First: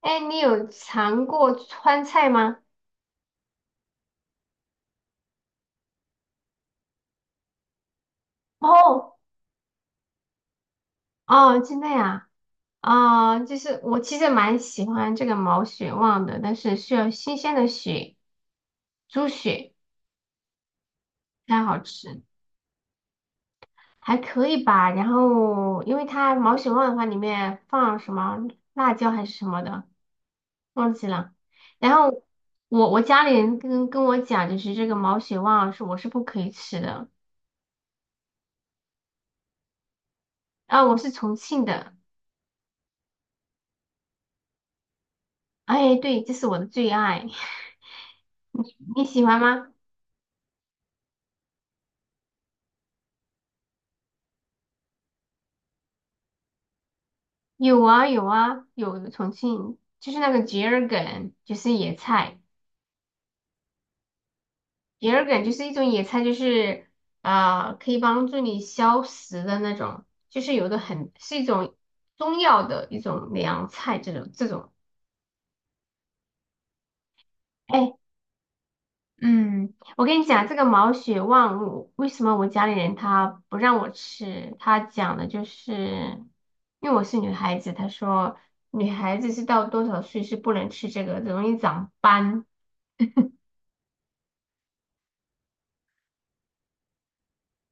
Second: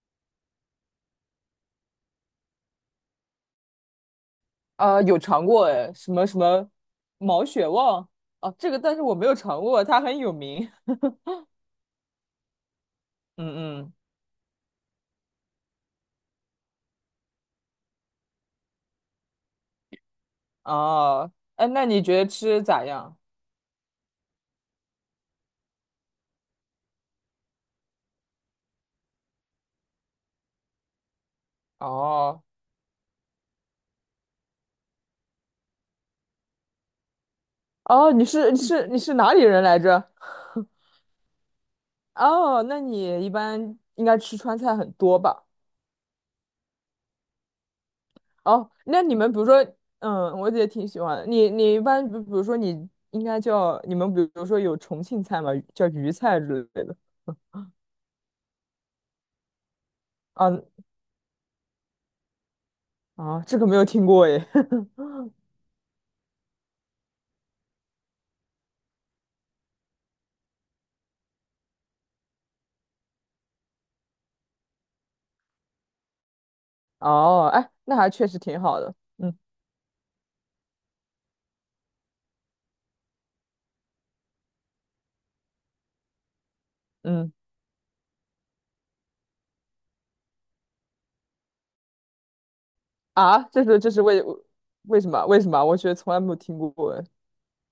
哎，你有尝过川菜吗？啊，有尝过哎，什么什么毛血旺。哦，这个但是我哦，没有尝过，它很有名。哦，真的呀，啊、就是嗯嗯。我其实蛮喜欢这个毛血旺的，但是需要新鲜的血，猪血哦，才哎，好那你觉吃，得吃咋样？还可以吧。然后，因为它毛血旺的话，里面放什么辣椒还是什么的，忘记了。然后哦我家里人跟我讲，就是这个毛血旺是我是不可以吃的，哦，你是哪里人来着？啊，我是重庆的，哦，那你一般应该吃川菜很多吧？哎，对，这是我的最爱，哦，那你你喜们比欢如说，吗？嗯，我也挺喜欢的。你一般比如说你应该叫你们比如说有重庆菜嘛，叫渝菜之类的。有啊有啊有重庆，就是那个啊桔儿梗，就是野菜。啊，这个没有听过哎。桔儿梗就是一种野菜，就是可以帮助你消食的那种，就是有的很是一种中药的一种凉菜，这种。哦，哎，哎，那还确实挺好的。嗯嗯，我跟你讲这个毛血旺，我为什么我家里人他不让我吃？他讲的就是因为我是女嗯。孩子，他说女孩子是到多少岁是不能吃这个，容易长斑。啊，这是为什么？我觉得从来没有听过哎。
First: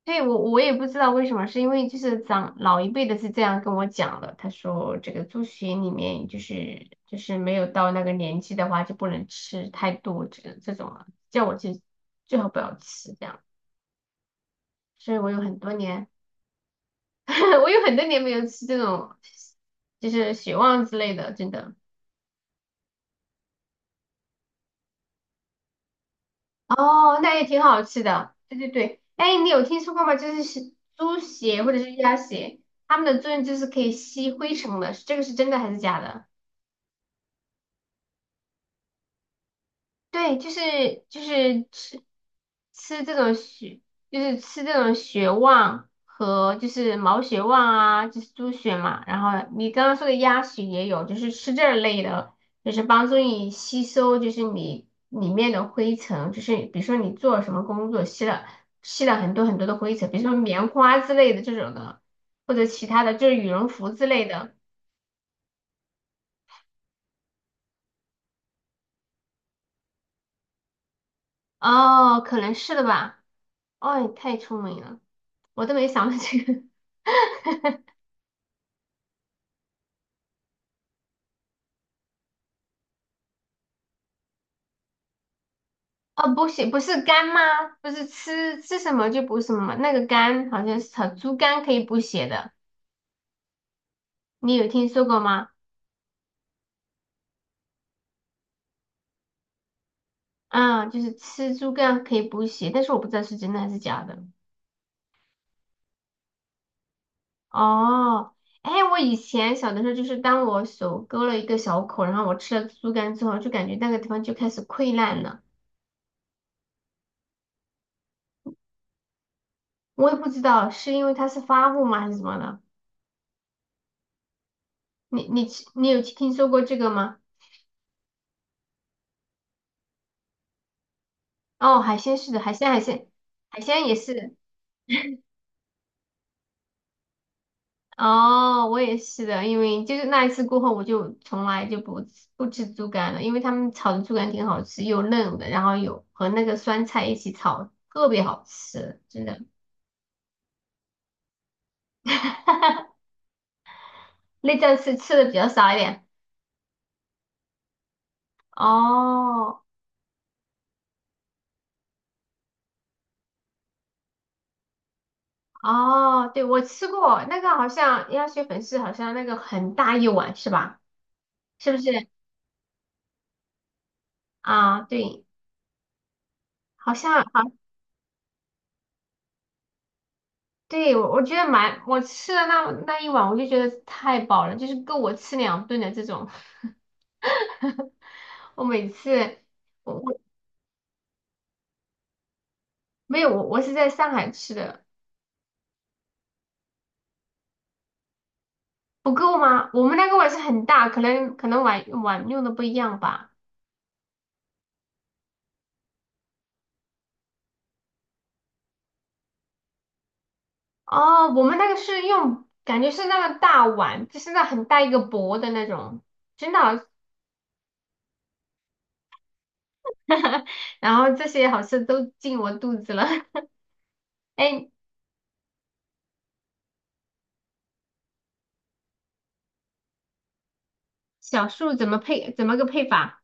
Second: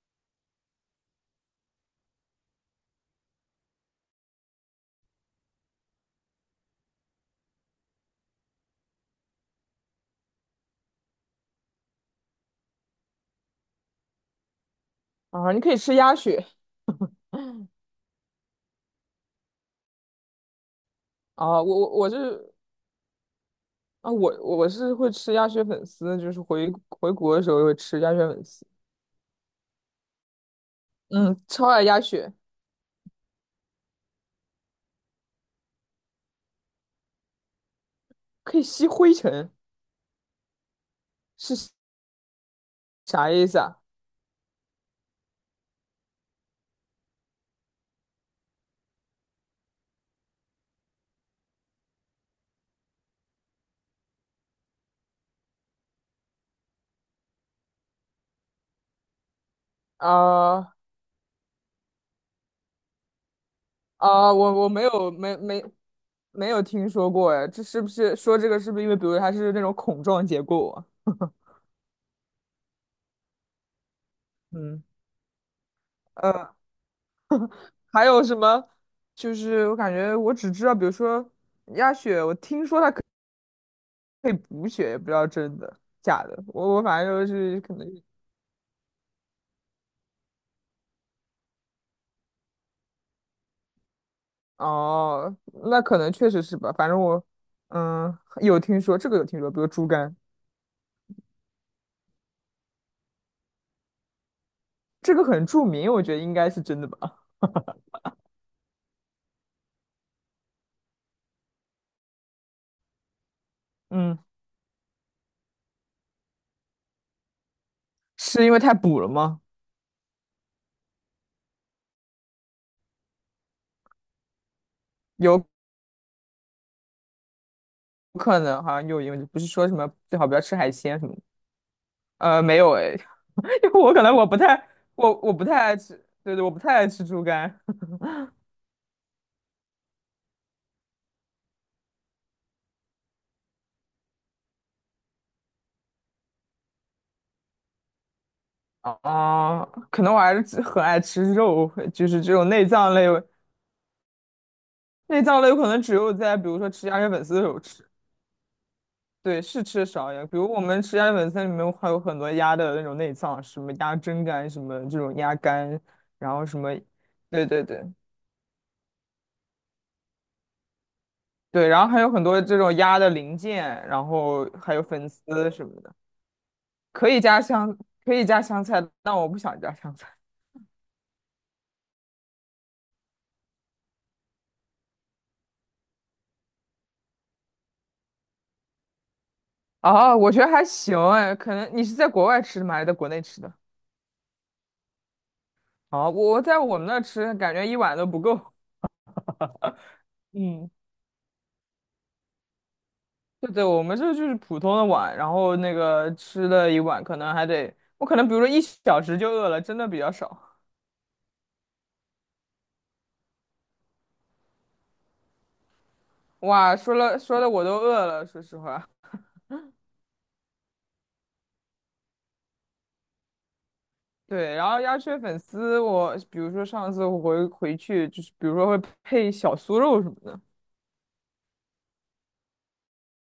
对，我也不知道为什么，是因为就是长老一辈的是这样跟我讲的，他说这个猪血里面就是没有到那个年纪的话就不能吃太多这种了，叫我去最好不要吃这样，所以我有啊，很你可多以吃年 鸭血。 我有很多年没有吃这种就是血旺之类的，真啊！的。我我我是啊，我是会吃鸭血粉丝，就是回回哦，那国的也时挺候会好吃吃鸭血的，粉对丝。对对，哎，你有听说过吗？就是猪嗯，血超或者爱是鸭鸭血。血，它们的作用就是可以吸灰尘的，这个是真的还是假的？可以吸灰尘，对，就是是吃这啥种意思啊？血，就是吃这种血旺和就是毛血旺啊，就是猪血嘛。然后你刚刚说的鸭血也有，就是吃这类的，就是帮助你吸收，就是你里面的灰尘，就是比如说你做什么工作吸了很多很多的灰尘，比如说棉啊花之类的这种的，或者其他的就是羽绒服之类啊，我的。我没有听说过哎，这是不是说这个是不是因为比如它是那种孔状结构啊？哦，可能是的吧。哦，你太聪明嗯。了，我都没想到这呃个。还有什么？就是我感觉我只知道，比如说鸭血，我听说它可以补血，也不知道真的假哦，的。补血我不我是反正就肝吗？是可能。不是吃什么就补什么，那个肝好像是炒猪肝可以补血的，你有听说过哦，吗？那可能确实是吧。反正我嗯有听说，这个有听说，比如猪肝，啊、就是吃猪肝可以补血，但是我不知道是真的还是假的。这个很著名，我觉得应该是真的吧。哦，哎，我以前小的时候，就是当我手割了一个小口，然后我吃了猪肝之后，就感觉那个地嗯，方就开始溃烂了，是因为太补了吗？我也不知道是因为它是发物吗，还是什么的。你你有吃你有听说过这个吗？可能，好像有。因为不是说什么最好不要吃海鲜什么的。哦，海鲜是的，海没鲜有海诶，鲜海 因为鲜我也可能是。我不太爱吃，对对，我不太爱吃猪肝。哦，我也是的，因为就是那一次过后，我就从来就不吃猪肝了，因为他们炒的猪肝挺好吃，又嫩的，然后有和那个酸菜一起炒，特别好吃，真的。啊，可能我还是很爱吃肉，就是这种内脏类。内脏是吃内的比脏较类有可少一能只点。有在比如说吃鸭血粉丝的时候吃，对，哦是吃的少一点。比如我们吃鸭血粉丝里面还有很多鸭的那种内脏，什么鸭胗肝，什么这种鸭肝，哦，然对，后什我么，吃过那对个，对好对像鸭血粉丝，好像那个很大一碗是吧？对，是不然后还是？有很多这种鸭的零件，然后还啊，有粉对，丝什么的。好可以像加好。香，可以加香菜，但我不想加香菜。对，我觉得蛮，我吃了那一碗，我就觉得太饱了，就是够我吃两顿的这种。我每次我哦，我我觉得还行哎。可能你是在国外吃的吗？还是在国没内有吃我的？我是在上海吃的，好，我在我们那吃，感觉一碗都不够。不够吗？我们那个碗是很嗯，大，可能碗用的不一样吧。对对，我们这就是普通的碗，然后那个吃了一碗，可能还得，我可能比如说1小时就饿了，真的比较少。哦，我们那个是用，感觉是那个大碗，就是那很大一个薄的那种，真的好 哇，说了说的我都饿了，说实话。然后这些好吃都进我肚子了。对，哎，然后鸭血粉丝我，比如说上次我回去，就是比如说会配小酥肉什么的。小树怎么配？怎么个配法？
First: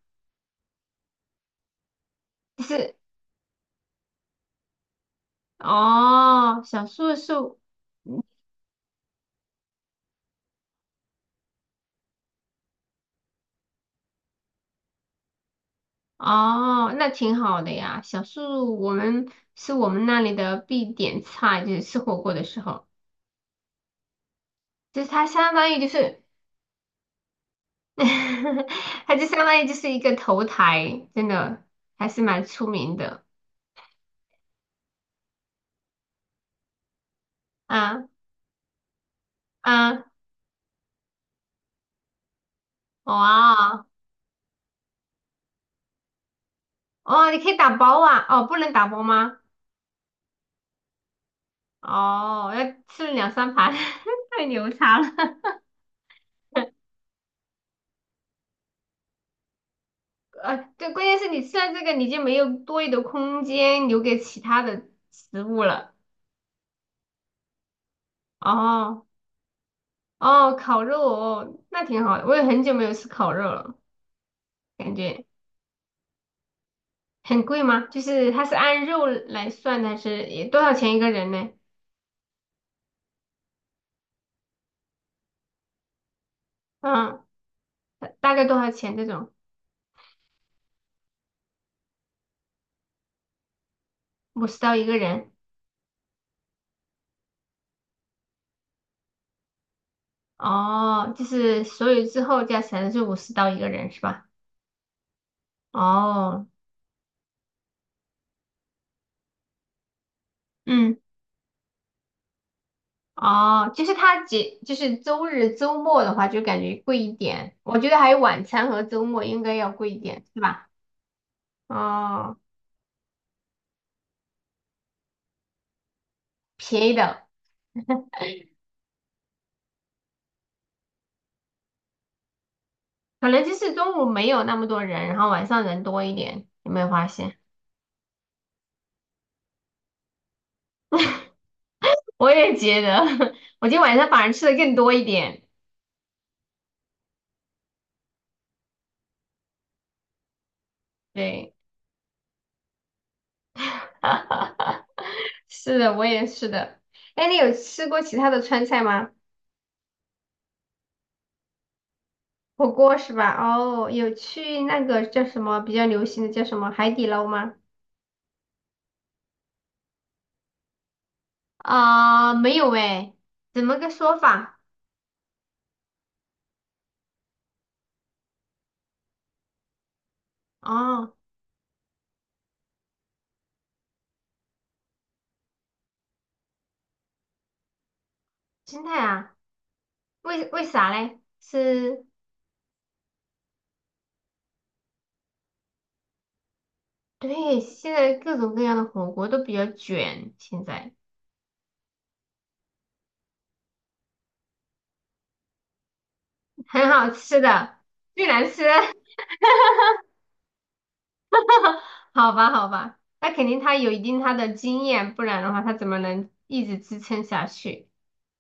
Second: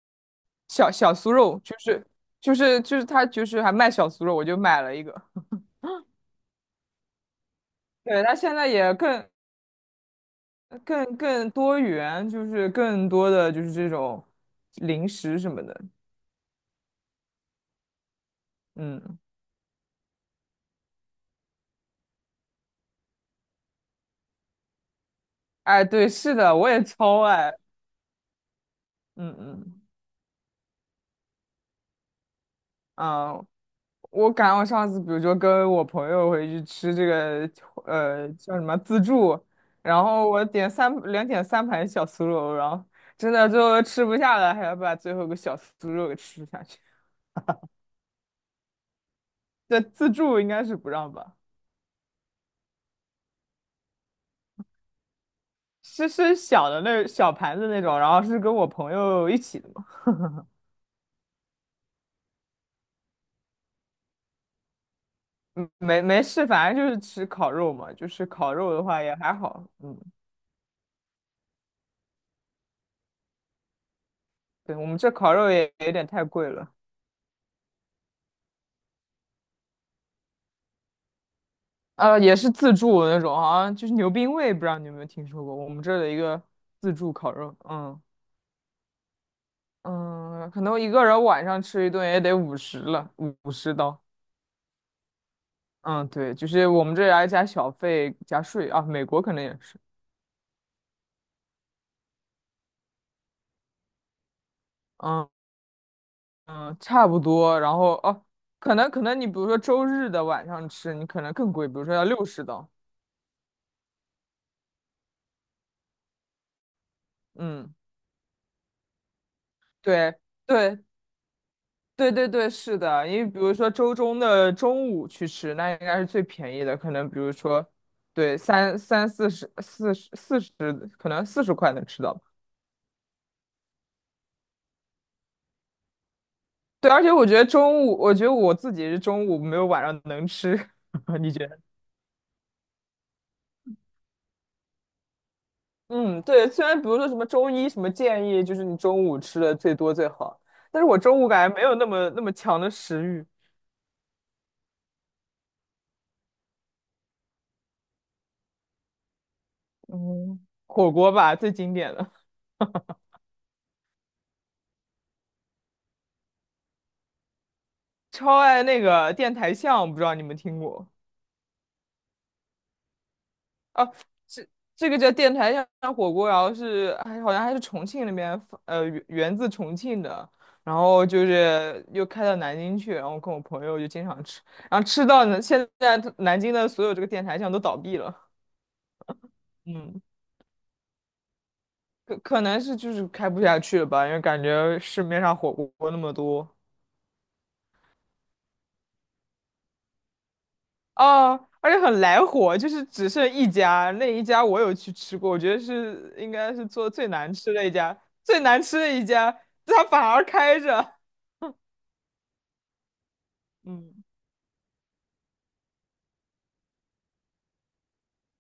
小酥肉就是就是是。就是他就是还卖小酥肉，我就买了一个。哦，小树是哦，对，他现在也更多元，就是更多的就是这种零食什么的。那挺好的呀。小树我嗯，们是我们那里的必点菜，就是吃火锅的时候，就是它相当于哎，就对，是，是的，我也超爱。它就嗯相当于就嗯是一个头台，真的还是蛮出名的。嗯。我上次比如说跟我朋友回去吃这个啊叫什么自助，然啊，后我点三盘小酥肉，然后真的最后哇吃不下了，还要把最后一个小酥肉给吃下去。哦，你可以打包啊？哦，不能打包吗？对，自助应该是不让吧。哦，要吃两三盘，太牛叉了。是小的那小盘子那种，然后是跟我朋友一起的。对，关键是你吃了这个，你就没有多余的空间留给其他的食物嗯，了。没事，反正就是吃烤肉嘛，就是烤肉的话哦也还好。嗯，哦，烤肉哦，那挺好的。我也很久没有吃烤肉了，对，我感们这觉烤肉也有点太贵了。很贵吗？就是它是按肉来算的，还是也多少钱一个人呢？呃，也是自助的那种，好像就是牛冰味，不知道你有没有听说过，我们这儿的一个自助嗯，烤肉。嗯大概多少钱这种？嗯，可能一个人晚上吃一顿也得五十了，50刀。五十刀一个人。嗯，对，就是我们这儿还加小费加税啊，美国可能也是。哦，就是所有之后加起来是五十刀一个人是吧？嗯哦，嗯，差不多，然后哦，可能你比如说周日的晚上吃，嗯。你可能更贵，比如说要60刀。哦，就是它节，就是周日、周末的话，就感觉贵一点。嗯。我觉得还有晚餐和周末应该要贵一对点，是吧？对对对哦，对，是的，因为比如说周中的中午去吃，那应该是最便宜的，便可宜能比的，如说，对，四十、四十、四十，可能40块能吃到吧。可能就是中午没有那么多人，然后晚上人多一点，有没有对，而发且我现？觉得中午，我觉得我自己是中午没有晚上能吃。你觉得？我也觉得，我今天晚上反而吃的更多一点。嗯，对，虽然比如说什么中医什么建议，就是你中午吃的最多最好，但是我中午感对，觉没有那么强的食欲。是的，我也是的。哎，你有吃过其他的川菜吗？嗯，火锅吧，最经典的，火锅是吧？哦，有去那个叫什么比较流行的叫什么海底捞吗？超爱那个电台巷，不知道你们听过。啊、没有诶，怎么个哦，说这法？这个叫电台巷火锅，然后是还好像还是重庆那边源自重庆的，然后哦，就是又开到南京去，然后跟我朋友就经常吃，然后吃到呢，现在南京的所有这个电台巷都倒闭了。心态啊，嗯，为啥嘞？是，可能是就是开不下去了吧，因为感觉市面上火锅那么多。对，现在各种各样的火锅都比较卷，现在 哦，而且很来火，就是只剩一家，那一家我有去吃过，我觉得是应该是 很做最好难吃吃的一的，家，最最难难吃，吃的一 家，它反而开着。好吧，好吧，那肯定他有一嗯，定他的经验，不然的话他怎么能一直支撑下去？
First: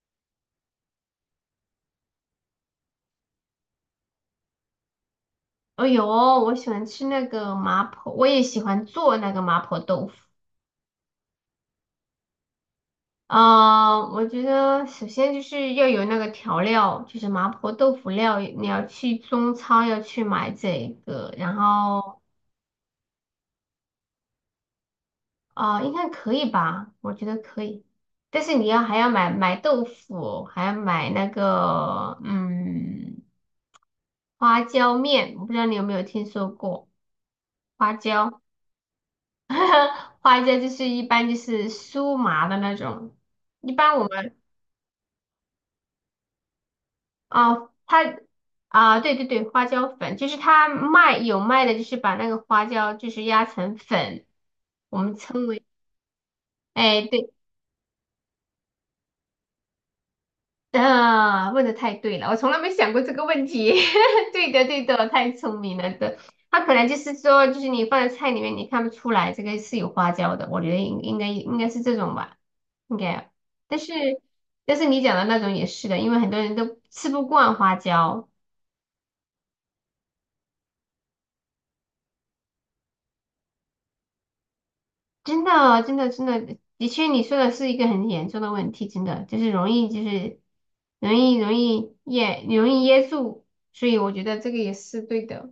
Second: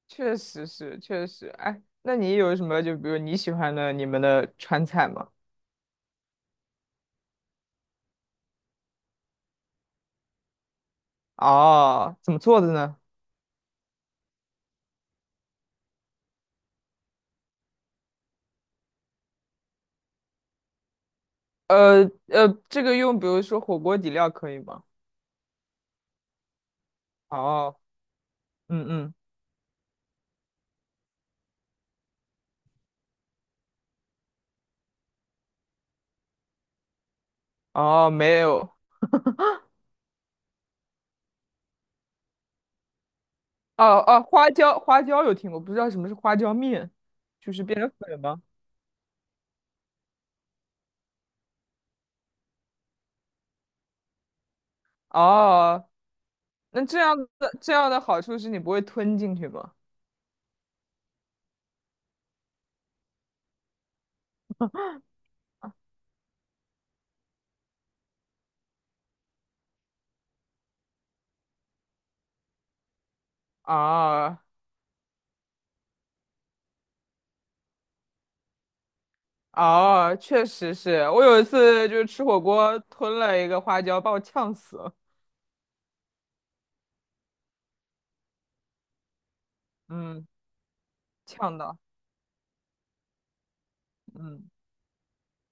确实是，确实，哎，那你有什么就比如你喜欢的你们的川菜吗？哦哟，我喜欢吃那个麻婆，我也喜欢做那个麻婆豆腐。哦，怎么做的呢？我觉得首先就是要有那个调料，就是麻婆豆腐料，你要去中超要去买这个，然后这个用比如说火锅底料可以吗？应该可以吧？我觉得可哦，以，但是你要嗯还要嗯，买豆腐，还要买那个花椒面，我不知道你有没有听说过花哦，没椒，有，花椒就是一般就是酥麻的那种，一哦般我哦，们。花椒有听过，不知道什么是花椒面，就是哦，变成它粉吗？啊，对对对，花椒粉就是它卖有卖的，就是把那个花椒就是压成粉，我们称为哦，那哎对这样的好处是你不会吞进去吗？啊，问的太对了，我从来没想过这个问题。对的对的，太聪明了的。它可能就是说，就是你放在菜里面，你看不出来这个是有花椒的，我觉得应该是这种吧，应该。但是啊但是你讲的那种也是的，因为很多人都吃不惯花椒。啊，确实是我有一次就是吃火锅吞了一个花椒，把我呛死了。真的哦，真的，真的，的确，你说的是一个很严重的问题，真的就是容易，就嗯，是容易容呛到。易噎，容易噎住，所以我觉得嗯这个也是对的。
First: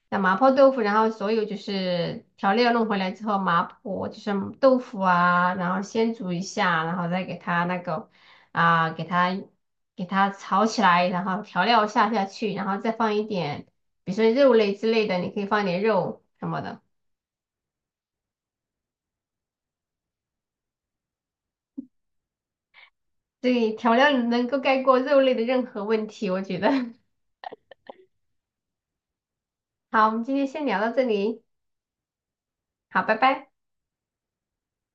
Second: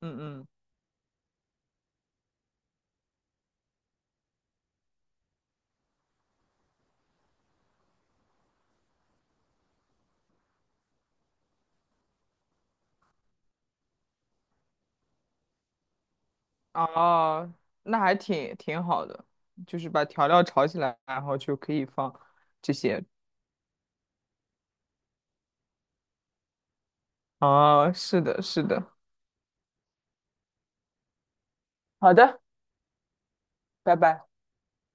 嗯那麻嗯。婆豆腐，然后所有就是调料弄回来之后，麻婆就是豆腐啊，然后先煮一下，然后再给它那个啊，给它炒起来，然后调料下下去，然后再放一点，比如说肉类之类的，你可以放一点肉什么的。哦，那还挺好的，就是把调料炒起来，然后就可以放这些。对，调料能够盖过肉类的任何问题，我觉得。哦，是的，是的。好，我们今天先聊到这里，好的，好，拜拜。拜拜。